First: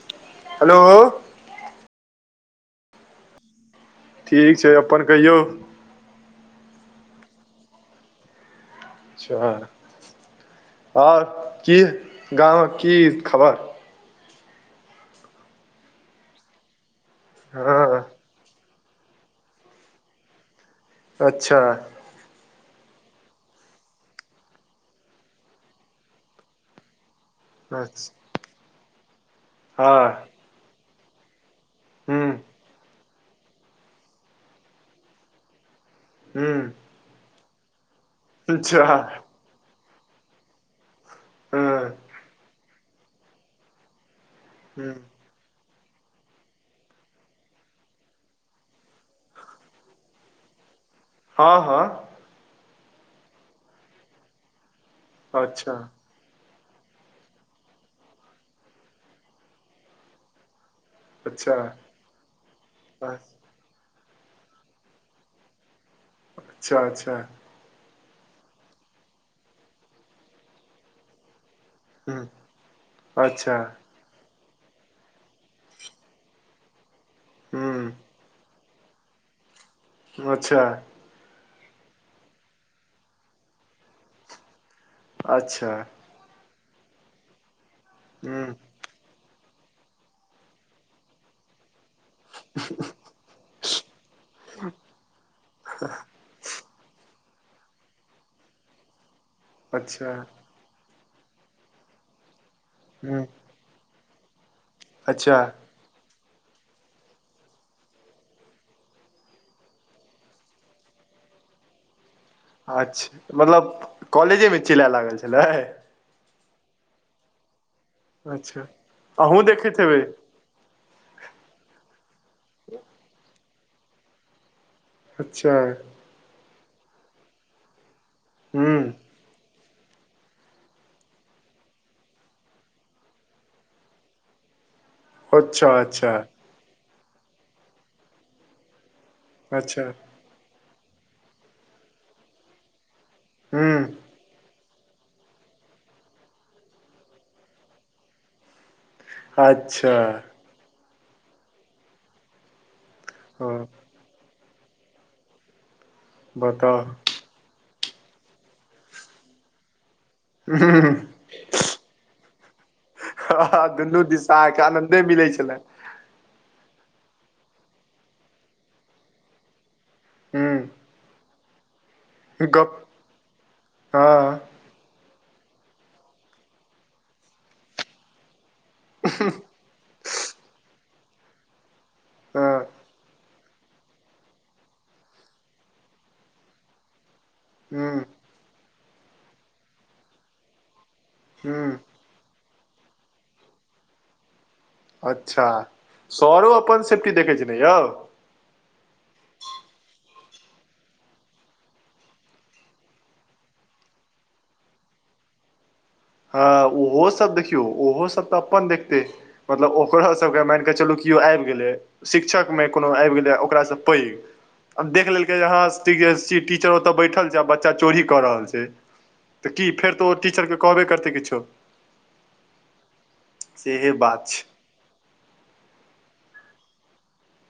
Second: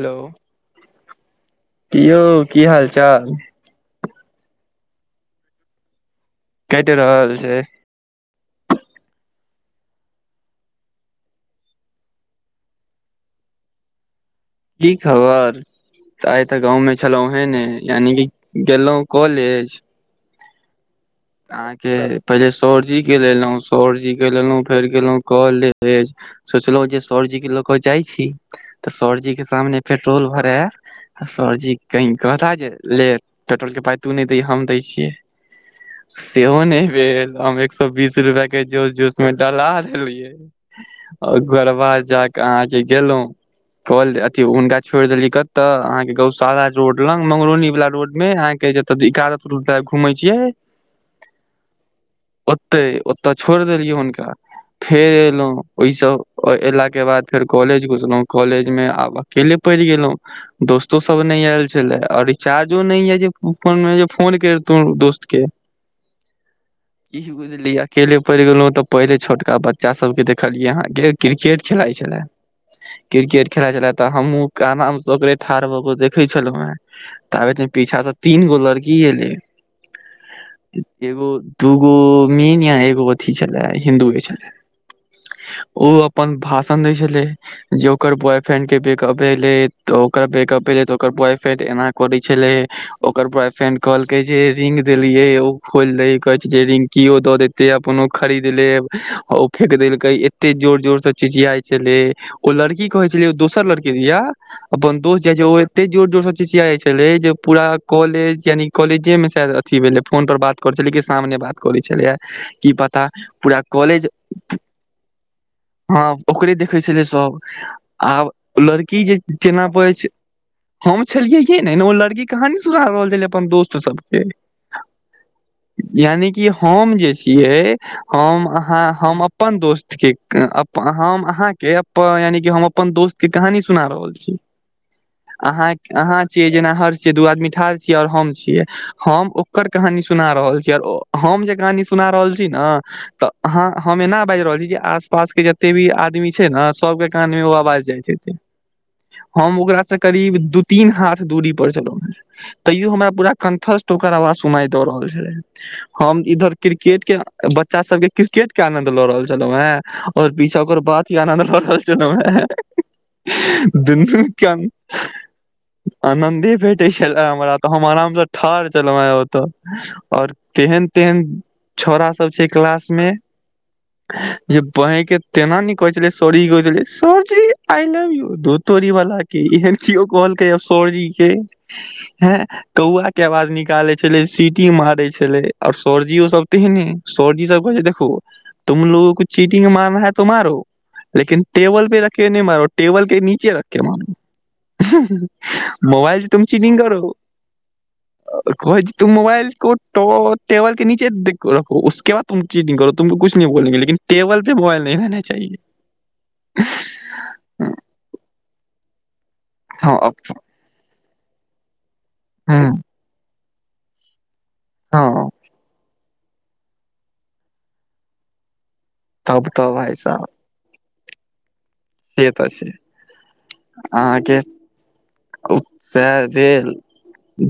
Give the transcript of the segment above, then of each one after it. Hello hello की यौ की हाल चाल? ठीक छै अपन कहियौ? कटि रहल छै। अचछा आओर की गामक की खबर? की खबर आइ तऽ गाँव में छलहु हे ने हँ यानी कि गेलहुँ कॉलेज। अच्छा अहाँके पहिले सरजीे के लेलहुँ सरजीे के लेलहुँ फेर गेलहुँ कॉलेज सोचलहुँ जे सरजी लऽ कऽ जाइ अच्छा छी तऽ सरजी के सामने हँ पेट्रोल भरा आ सरजी कहीं हूँ कहता जे ले पेट्रोल के पाइ तू नहि दैहि हम दै छियै। सेहो नहि हूँ भेल हम एक सए बीस रुपआ के अच्छा जोश जोश मे डलवा देलियै हँ ओकरबाद जाकऽ अहाँ के गेलहुं कल अथी हुनका हूँ छोड़ि देली कऽ तऽ अहाँ के गौशाला रोड लग मंगरोनी वाला रोड में अहाँ के जतऽ [inaudible] रोड घूमे छिये। हँ हँ। ओते ओतय छोड़ देलियै हुनका फेर एलहुं अच्छा ओहि सब ओ एयलाक के बाद फेर कॉलेज घुसलहुं कॉलेजमे आब अकेले पड़ि गेलहुँ। दोस्तो सब नहि अच्छा आयल छले आओर रिचार्जो न य जे फोन मे जे फोन करितहु दोस्त के। अच्छा अच्छा ई कि बुझलियै अकेले पड़ गेलों ते पहिले छोटका बच्चा सब के देखलिये अहाँ के क्रिकेट खेलाइत हूँ छलै क्रिकेट अच्छा खेलाइत छलै तऽ हमहु काना मे सबरे ठाढ़ भऽ कऽ देखे छलों हें ताबेत इ हूँ पीछा से तीन गो लड़की की एलय। अच्छा। एगो दूगो मीन या एगो अथी छलै हिन्दूये छलै। अच्छा ओ अपन भाषण दै छले जे ओकर बॉय हूँ फ्रेंड के ब्रे कप भेलै तऽ ओकर ब्रेकअप भेलै तऽ ओकर बॉय फ्रेंड एना करे छले ओकर बॉयफ्रेंड कहलकै जे रिंग देलियै ओ खोलि दय कहै जे रिंगकियो दऽ देते अपनो खरीद लेब ओ फेेक अच्छा देलकै ए एते जोर जोर से चिचियाइ छले ओ लड़की कहे हूँ छलै दोसर लड़की दिया अपन दोस्त जाइ अच्छा छै ओइ एते जोर जोर सऽ चिचियाइ छले जे पूरा कॉलेज यानि कॉलेजे मे अथी भेलै फोन पर बात करै छलै कि सामने बात करै छलैये की पता अच्छा पूरा मतलब कॉलेज कॉलेजेमे चिलए लागल छलै हँ ओकरे देखे छलै सब आब अच्छा लड़की जे अहूँ केना देखैत बजय हेबै छै। हम छलियैहे नहि। ओ लड़की कहानी सुना रहल छलै अपन दोस्त सभकेँ। अच्छा। यानि कि हम जे छियै, हम अहाँ ह्म हम अपन दोस्त के अप हम अहाँके अप- यानिकि हम अपन दोस्त के कहानी सुना रहल छी। अच्छा अहाँके अच्छा अहाँ छियै जेना हर्ष छियै, दू आदमी ठाढ़ छियै आओर हम छियै हम ओकर अच्छा कहानी सुना रहल छियै आओर हम जे कहानी सुना रहल छी ने, तऽ हाँ ह्म हम एना बाजि रहल छी जे आस पास के जतेक भी आदमी छै ने, सभके कानमे ओ आवाज जाइत हेतै। हम ओकरासँ अच्छा करीब दू तीन हाथ दूरीपर छलहुँ हेँ, तैओ हमरा पूरा हँ कंठस्थ ओकर आवाज सुनाई दऽ रहल छलए। हम इधर बताउ क्रिकेट के बच्चा सभके क्रिकेट के आनंद लऽ रहल छलहुँ हें आओर ह पीछा ओकर बातके आनन्द लऽ रहल छलहुँ हेँ। हँ, दुनू दिशा अहाँकेँ आनन्दे मिलैत छलए। आनन्दे भेटैत छलए हमरा ओतय, हम आरामसँ ठाढ़ छलहुँ हेँ ओतय। और ह तेहन तेहन छौंड़ा सभ छै गप क्लास मे, हँ जे बाँहिके तेना नहि कहैत छलै sorry [unintelligible] sir ji I love you धुर तोरी वालाके, एहेन केओ कहलकै सॉरी के? हें? हँ कौआके आवाज निकालैत छलै सी टी मारैत छलै आओर सरजी सभ तेहने, सरजी सभ कहैत छै ह देखू तुम लोगों को चीटिंग मारना है तो मारो, लेकिन ह टेबल पे रख के नही मारो। टेबल के नीचे रखके मारो। अच्छा मोबाइल तुम सरो चीटिंग अपन करो। सेफ्टी देखै छै ने यौ कहैत छै तुम मोबाइल को टो टेबल के नीचे दे के रखो, उसके बाद तुम चीटिंग करो। तुमको कुछ नहीं बोलेंगे, लेकिन टेबल पे मोबाइल नहीं रहना चाहिए। हँ, ओहो सभ, देखियौ ओहो सभ तऽ अपन देखतै। मतलब हँ ओकरो अब सभके मानि कऽ चलू कि केओ आबि गेलै, शिक्षकमे हँ कोनो आबि गेलै ओकरासँ पैघ। आब देख लेलकै जे हँ कि जे शि टीचर ओतय बैठल छै आ बच्चा चोरी कऽ रहल छै, तब तऽ की भाय फेर तऽ ओ साहब टीचर के कहबे करतै किछो। से तऽ छै। सेहे बात अहाँके छै ओक सएह भेल।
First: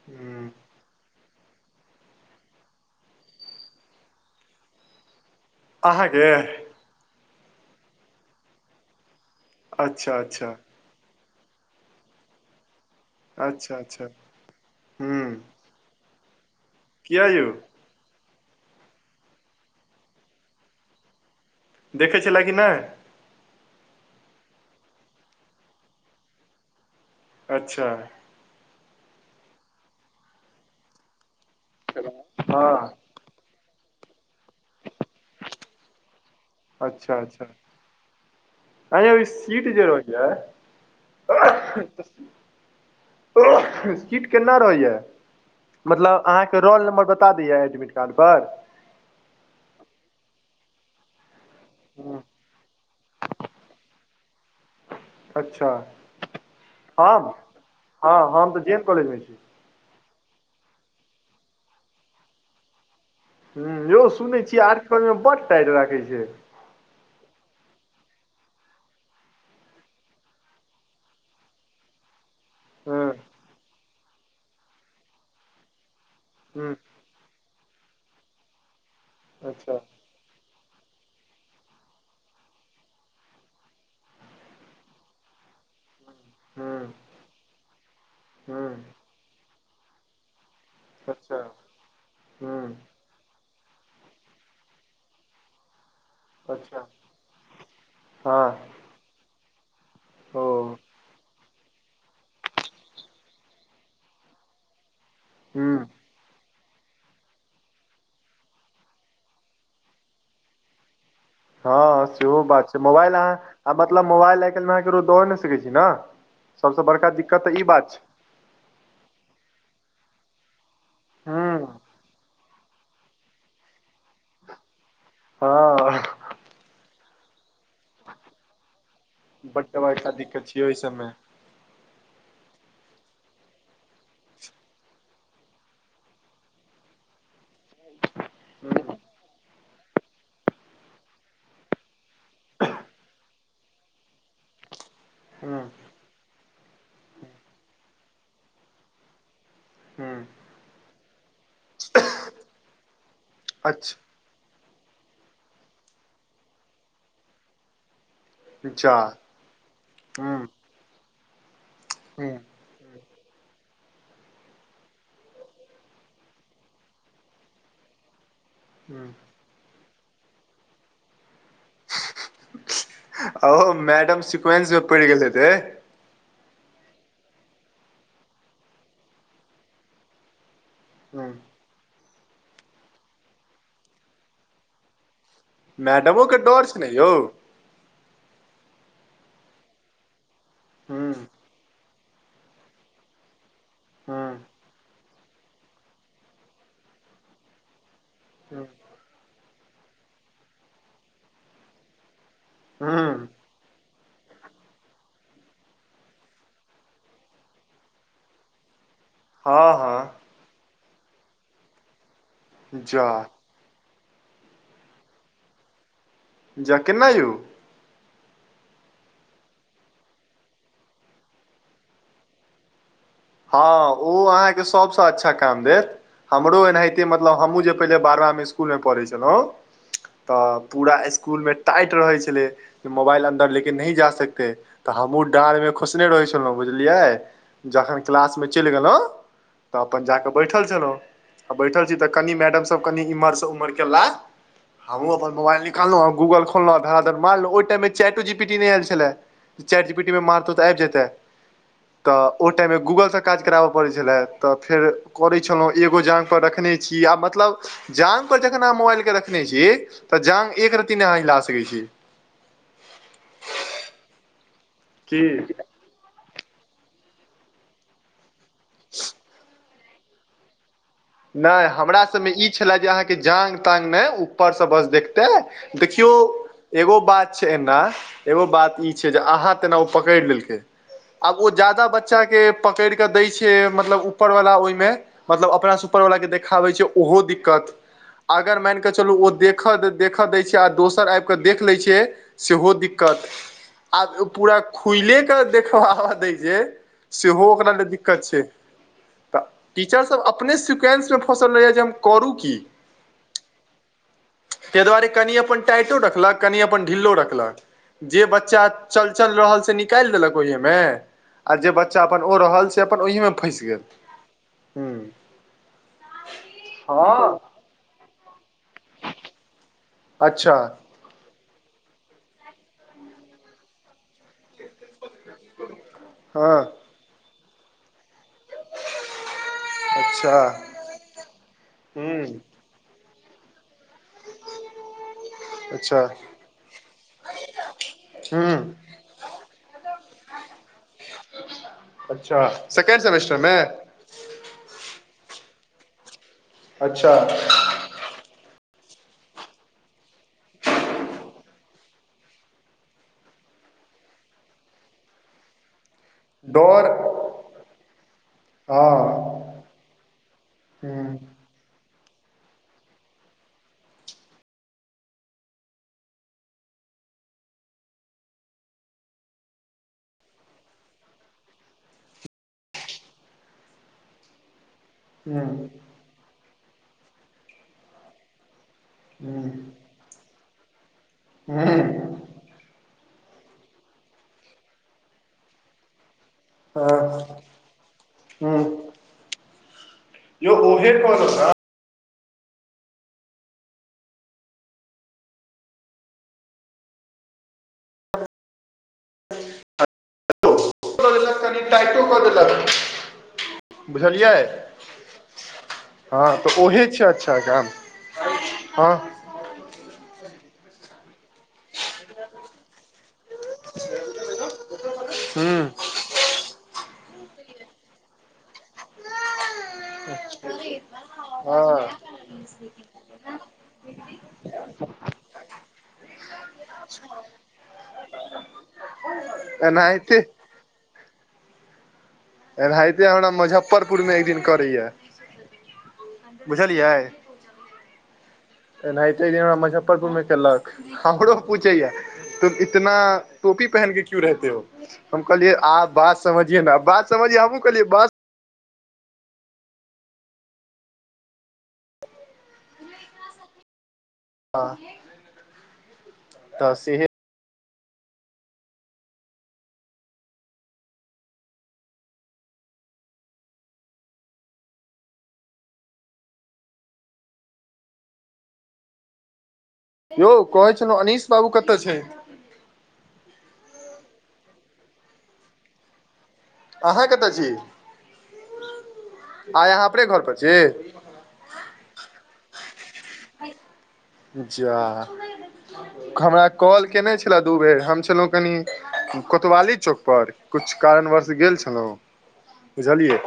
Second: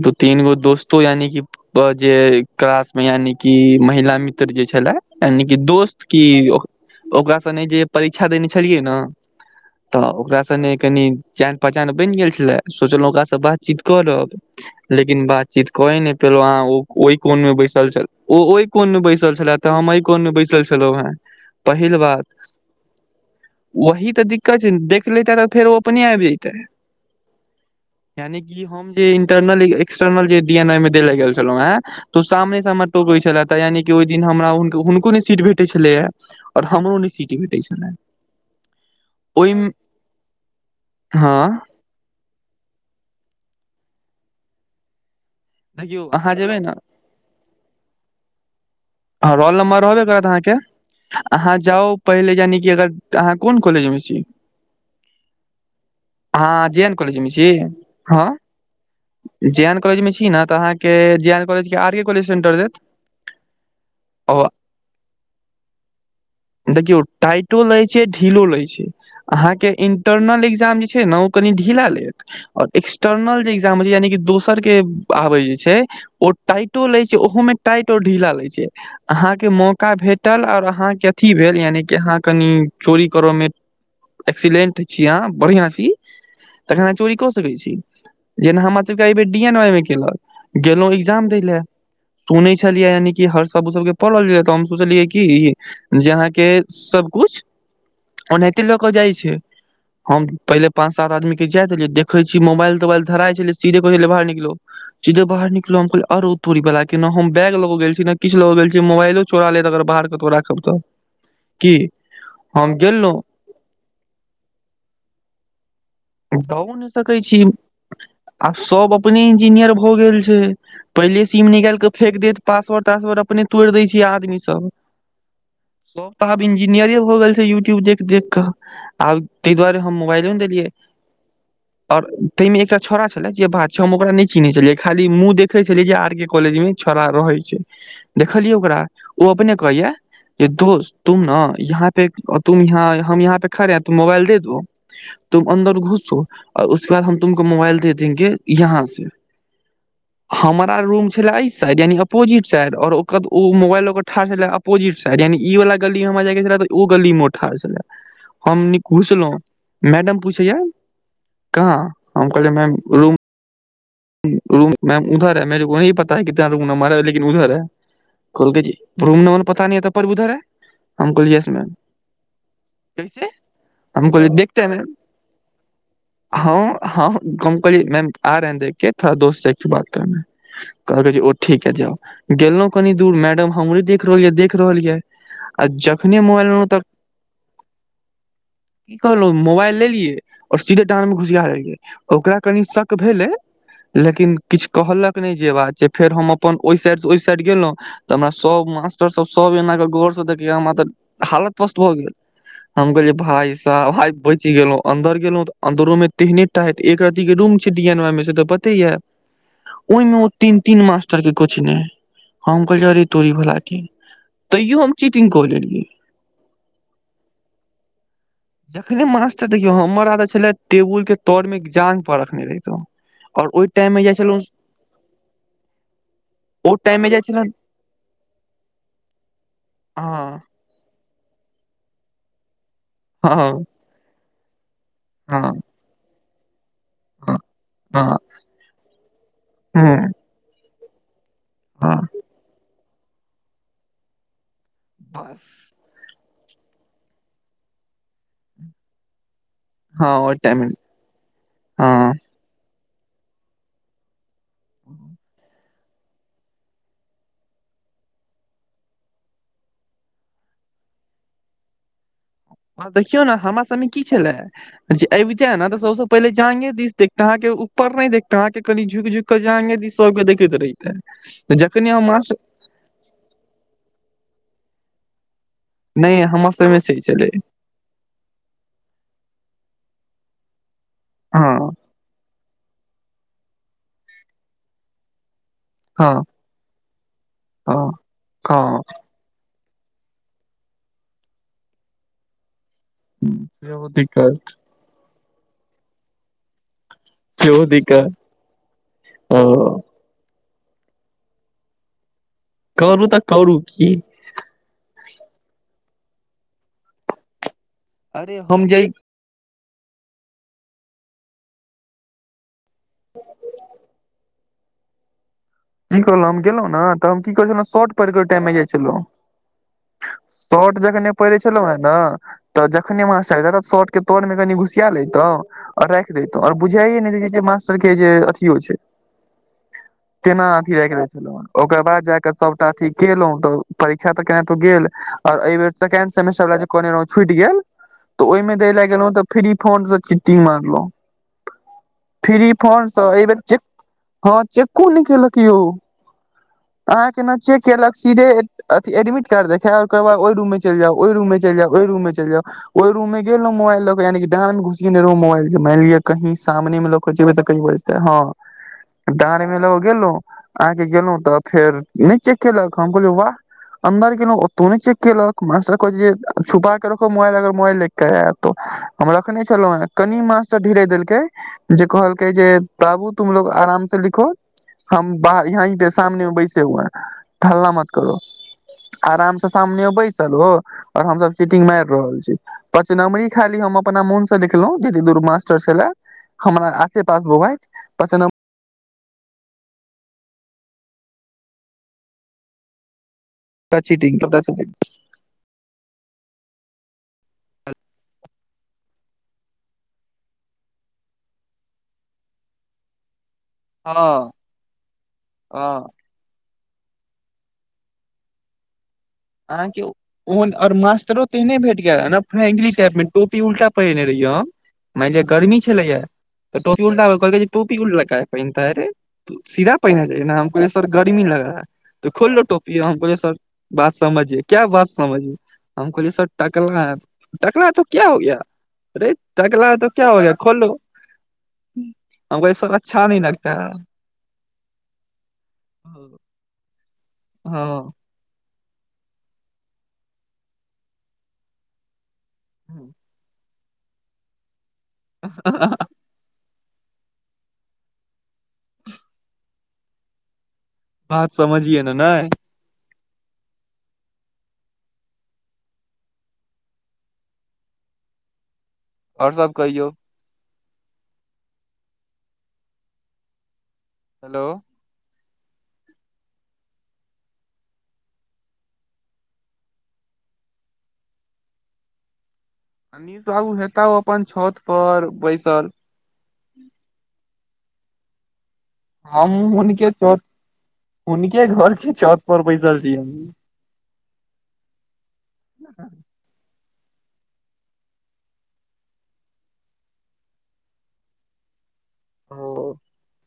दो तीन हूँ गो दोस्तो यानिकि ओ जे क्लास मे यानिकि महिला मित्र जे छलए यानिकि दोस्त की, अहाँके ओ ओकरा संगे जे परीक्षा देने छलियै ने तऽ अच्छा ओकरा अच्छा संगे कनि जान-पहचान बनि गेल छलए, सोचलहुँ ओकरा सँ अच्छा बातचीत अच्छा हूँ करब, लेकिन बातचीत कैए नहि पयलहुँ। अहाँ ओ ओहि किया यौ कोनमे बैसल छलए। ओ ओहि कोनमे बैसल छलए, तऽ हम एहि कोनमे बैसल छलहुँ हेँ। पहिल देखै बात छलए कि नहि वही तऽ दिक्कत छै ने। देख लैतए तऽ फेर ओ अपने आबि जैतए। अच्छा। यानिकि हम जे इंटरनल एक्सटर्नल जे डी एन आई मे दै लेल गेल छलहुँ हें तऽ ओ सामनेसँ हमरा हँ टोकैत छलए, तऽ यानिकि ओहि दिन हमरा हुनको हुनको नहि सीट भेटैत छलैए आओर हमरो नहि सीट भेटैत छलए। आँए यौ ई सीट जे होइए हँ ओ सीट केना रहैए? देखियौ मतलब अहाँ जेबै अहाँकेँ ने रोल नम्बर बता दैए एडमिट कार्ड पर? हँ, रोल नम्बर रहबे करत अहाँकेँ। अहाँ जाउ, हूँ। पहिले यानिकि अगर, तऽ अहाँ कोन कॉलेज मे छी? अच्छा अहां- जे एन कालेजमे हम छी? हँ हम तऽ जे एन कॉलेज मे छी हँ-जे एन कालेज मे छी न तऽ अहाँ के जे एन कॉलेज के आर के कॉलेज सेंटर देत। हं यौ सुनै ओ छीयै आरके कालेज में बड टाइट राखै छै। देखियौ टाइटो लयछै ढिलो लै छै। अहाँके इंटरनल एक्जाम जे छै ने ओ कनी ढीला लेत आ ह एक्सटर्नल जे ए्ग्जाम जे हय छय यानि की दोसर के आबय जे छै ओ ह टाइटो लय छै ओहो में टाइट और ढीला लय छै, अहाँ के अच्छा मौका भेट टल और अहाँके अथी भेल यानि कि अहाँ कनि चोरी करऽ मे एक्सिलेंट छी अहाँ, बढ़ियां छी। ह तखन अहां चोरी कऽ सकै छी जेना ह हमर सबके अय बेर डी एन वाई मे केलक। गेलहुं एग्जाम अच्छा दै लय सुनै ह छलियै यानि की हर स- सबु सब के परल रय तऽ हम सोचलियै कि जे अहाँ के अच्छा सब कुछ हँ ओनाहिते लऽ कऽ जाइ छै। हम ओ पहिले पाँच सात आदमी के जै देलियै, देखै छी मोबाइल तोबाइल धराइ छलै सीधे कहै छलै बाहर निकलो। सीधे बाहर ह निकलो हम कहलिए अरौ तोरी बला के ने हम बैग लक‌ गेल छी न किछऽ लक‌ गेल छी मोबाइलो चोरा लेत अगर बाहर कतौ राखब तऽ की हँ सेहो बात हम छै, मोबाइल अहाँ गेलहुँ आ मतलब मोबाइल आइ कायलमे अहाँ ककरो द‌औ नइ ने सकै छी न द‌औ न‌इ सकै छी आब सब अपने इंजीनियर भऽ गेल छै पहिले सीम ह निकाइल के फेेक देत पासवर्ड तासवर्ड अपने तोइड़ दैय छै आदमी सब हँ सब तऽ आब इंजीनियरै भऽ गेल छै यूट्यूब देख देख क आब तै दुआरे हम मोबाइलो न‌इ देलियै। इ सब में और तैं मे एकटा छौडा छलै जे बात छै हम ओकरा नइ चिन्हय छलियै खाली मुंह देखै छलियै जे आर के कॉलेज मे छौंरा रहै छै देखलियै ओकरा ओ अपने कहैया जे दोस्त तुम न यहाँ पे तुम यहां हम यहाँ पे खड़े हैं तुम मोबाइल दे दो। तुम अन्दर घुसो आ उसके बाद हम तुमको मोबाइल दे देेंगे यहाँ से हमरा रूम छले अय साइड यानि अपोजिट साइड ओर ओकर ओ- अच्छा मोबाइल ओकर ठाड़ छलै अपोजिट साइड यानि ई वाला गली मे हमरा जाय के छलै तऽ ओ गली मे ठाड़ छलै। हम नि जा घुसलौं मैडम हूँ पूछैय [unintelligible] हम कहलिय मेम रूम [unintelligible] कहलकै जे [unintelligible] हम कहलिय यस मैम कैसे ओ हम मैडम सिक्वेंस मे पैड़ गेल हेेतै हँ हँ हम कहलियै- [unintelligible] एकठो बात [unintelligible] कहलकै जे ओ [unintelligible] गेलहुँ कनि दूर मैडम हमरे देख रहल यै देख रहल यैए आ जखने मैडमो के मोबाइल डर लेलहु छै त ने यौ की कहलौं मोबाइल लेलियए और सीधे डांड़ हूँ मे घुसिया लेलीयै। ओकरा कनि शक भेलै हँ लेकिन किछ कहलक नइ जे बात छै, फेर हम अपन ओहि साइडस ओहि साइड गेलहुँ। तऽ हमरा सब मास्टर सब सब एनाक गौरस देखियै हमरा तऽ हालत पस्त भऽ गेल। हम कहलियै भाय साब आय बइच गेलों अंन्दर गेलो तऽ अंन्दरो में तेहने हैत एक रती के रूम छै डी एन वाइ मे से तऽ पतेया हँ ओइमे ओ तीन -तीन मास्टर के कोचने हम कहलियै अरे जा तोरी भाला के तैयो हम चीटिंग कऽ लेलिऐ। जा केना यौ? जखने मास्टर देखियौ हमर आदत छले टेबुल के तर मे जांघ पर रखने रहितौ। हँ ओ अहाँके सबसे अच्छा काम भेल। हमरो ओ टाइम एनाहिते मे जाइ मतलब छलहुँ हमहूँ जे पहिले बारहवामे इस्कुलमे पढ़ै छलहुँ हं तऽ पूरा इस्कुलमे टाइट रहै छलै जे मोबाइल हँ अन्दर ले के हँ नहि जा सकते तऽ हमहूँ डाँड़मे खोसने रहैय छलहुँ बुझलियै हँ हँ क्लास मे चलि गेलहुं तऽ अपन हँ जा कऽ बैठल छलौं तऽ बैठल छी हँ त कनी मैडम सब कनी इमहर स उमहर गेलैथ तऽ हमहूँ अपन मोबइल नि नीकाललौ आ गूगल खोलहुं धरा धर मारलौ ओइ टाइम मे चैटो जी पीटी नहि आयल छले चाट हँ चिपिटीमे ओ मारतौ टाइम तऽ आबि जेतै हँ तऽ ओ टाइम मे गूगल स काज कराब‌ पड़ै छले तऽ फेर करै छलहुं एगो जाँघपर रखने छी आ मतलब जांघ पर जखन अहाँ मोबाइलके रखने छी तऽ जांघ एक रत्ती न‌इ अहाँ हिला सकैत छी। आ देखियौ ने हमरा सभमे की छलै अबिते की ने तऽ स पहिले जांगे दिस देखते अहा के ऊप न नहि देखतेझ़् अहां के कनि झुक झुक के जांगे दिस सब के देखैत रहिते तऽ जखनेथं हम मास छले जे अहाँके जाांग तांग ने ऊपर से बस देखते देखियौ नहि हमरा सबमे एगो से छलै बात छै एना एगो बात ई छै जे अहाँ तेन पकड़ि लेलकै आब ओ हँ जादा बच्चाके--ओऔो् पकड़ी के दैक्छै र ओहिब हँ वला के देखाबै छै ओहो दिक्कत हँ अगर हँ मानिकऽ चलू ओ देख देखऽ दै छै आ दोसर आब कऽ देख लै छियै सेहो दिकत त सेहो आब दिक्कत पूरा खुले के देखबाबा दै जे सेहो ओकरा ल दिक्कत छै ओ तऽ टीचर सब अपने सिक्वेन्समे फँसल रहैया जे हम करू क कि। करू तऽ करू की? ताहि दुआरे कनि अपन टाइटो रखलक कनि अपन ढिलो रखलक जे अरे बच्चा हम जे चल चल रहल से निकालि देलक ओहिहे मे आ जे बच्चा अपन ओ रहल छै से अपन ओहिमे फँसि गेल ह की कहलहुं हम गेलहुँ ने तऽ हम की कहै छलहुँ श प टाइम मे जाइ छलहुँ। अच्छा शर्ट जखने पहिरे छलहु हे ने तऽ जखने मास शार्ट के तर मे कनी घुस सिया लैतो आ राखि देैतो और हँ बुझाइये नहि देैत जे मास्टर के जे अथियो छै। अच्ा [unintelligible] तेना अथि राखि दै छलहुँ हँ ओकर बाद जाकऽ हूँ सब तऽ अथि केलहुँ तऽ परीक्षा तऽ केना तो गेल और एहि बेर अच्छा सेकेंड सेमेस्टर लै जे कोइ छुटि गेल तऽ ओहिमे हूँ दै लए गेलहुँ तऽ फ्री फोनसँ चिट्टींग मारलहुँ अच्छा फ्री सेकेण्ड फोनसँ एहि बेर सेमेस्टरमे च हँ चेको नहि केलक यौ अहाँ अच्छा केना चेक केलक सीधे अथि एडमिट कार्ड देखय ओकरा बादे ओ रूममे चलि जाउ ओहि रूममे चलि जाउ ओहि रूममे चलि जाउ ओहि रूममे गेल रही मोबइल ल के यानि डाड़मे घुसेने रहो मोबाइल से मैनेजर कही सामने डर मे लोक जेबै तऽ क बजतै हँ हँ द गेलहु अहाँके गेलहुं हूँ तऽ फेर नहि चेक केलक हम कहलियै वाह हमबार क ओतहु नै चेक केलक मासरै छै जे छुपा रखो मोइलग मबइल ल हम रखने छलहु हे कनि मास्टर तऽ ढिले देलकै जे कहलकै जे बाबू तुमलोग आराम से लिखो हम हूँ बाहर यहा हूँ पे सामने मे बैसे हुए है तल्ला मत करो आराम से सामने बैसल ओ, आओर हमसभ हूँ सीटिंग मारि हँ रहल छी पच नमरी खाली हम अपना मोन से देखलहुं जती दूर मास्टर छले हमान आ सें पास मोबाइल पंच हँ य ओहे कॉल हो ने पचटिंग पता चले [unintelligible] देलक कनी टाइटो क देलक हँ बुझलियै। हँ हँ तऽ उहे छै अच्छा काम हँ अहाँके ओहनर मासटरो तेहने भेट गेलरै नै फ्रीएग्री टोपी उल्टा पहिरने रहियै हम मानि लि गर्मी हूँ छलैया त टोपी उल्टा कहलै जे टोपी उल्टा कोन पेहनता रै सीधा पहिने जाइ न हमो सर गर्मी लग रह ह तो खुलो टोपी हमो कहलिए सर समझिय क्या बात समझिये हम कहोलिय सर टकला है टकला है तो क्या हो गया अरे टकला है तो क्या एनाहिते हो गया खोलअ एनाहिते अच्छा नहीं हमरा लगता है मुजफ्फरपुर मे एक दिन करैया बुझलियै। हँ एनाहिते दिन हमरा मुजफ्फरपुरमे चइल रहलछे हमरो पूछैए तु इतना टोपी पहन के क्यू रहते हो, हम कहलियए आप बात समझिये न बात समझिये हमहूँ कहलिय बात बात समझिये न नैय हऽ त सेह और सब कहियौ हेलो यौ कहै छेलो अनीश बाबू कतऽ छै। अनीश बाबू हेता अपन छत पर बैसल अहाँ कतय छी। हम आइ अहाँ हुनके अपने घर चौत पर छी हुनके घर के छत पर बैसल छी। जा घबरा कॉल केने छेलै दू बेर हम छलहुँ कनि कोतवाली चौक पर कुछ कारणवश गेल छलहुँ ओ बुझलियै।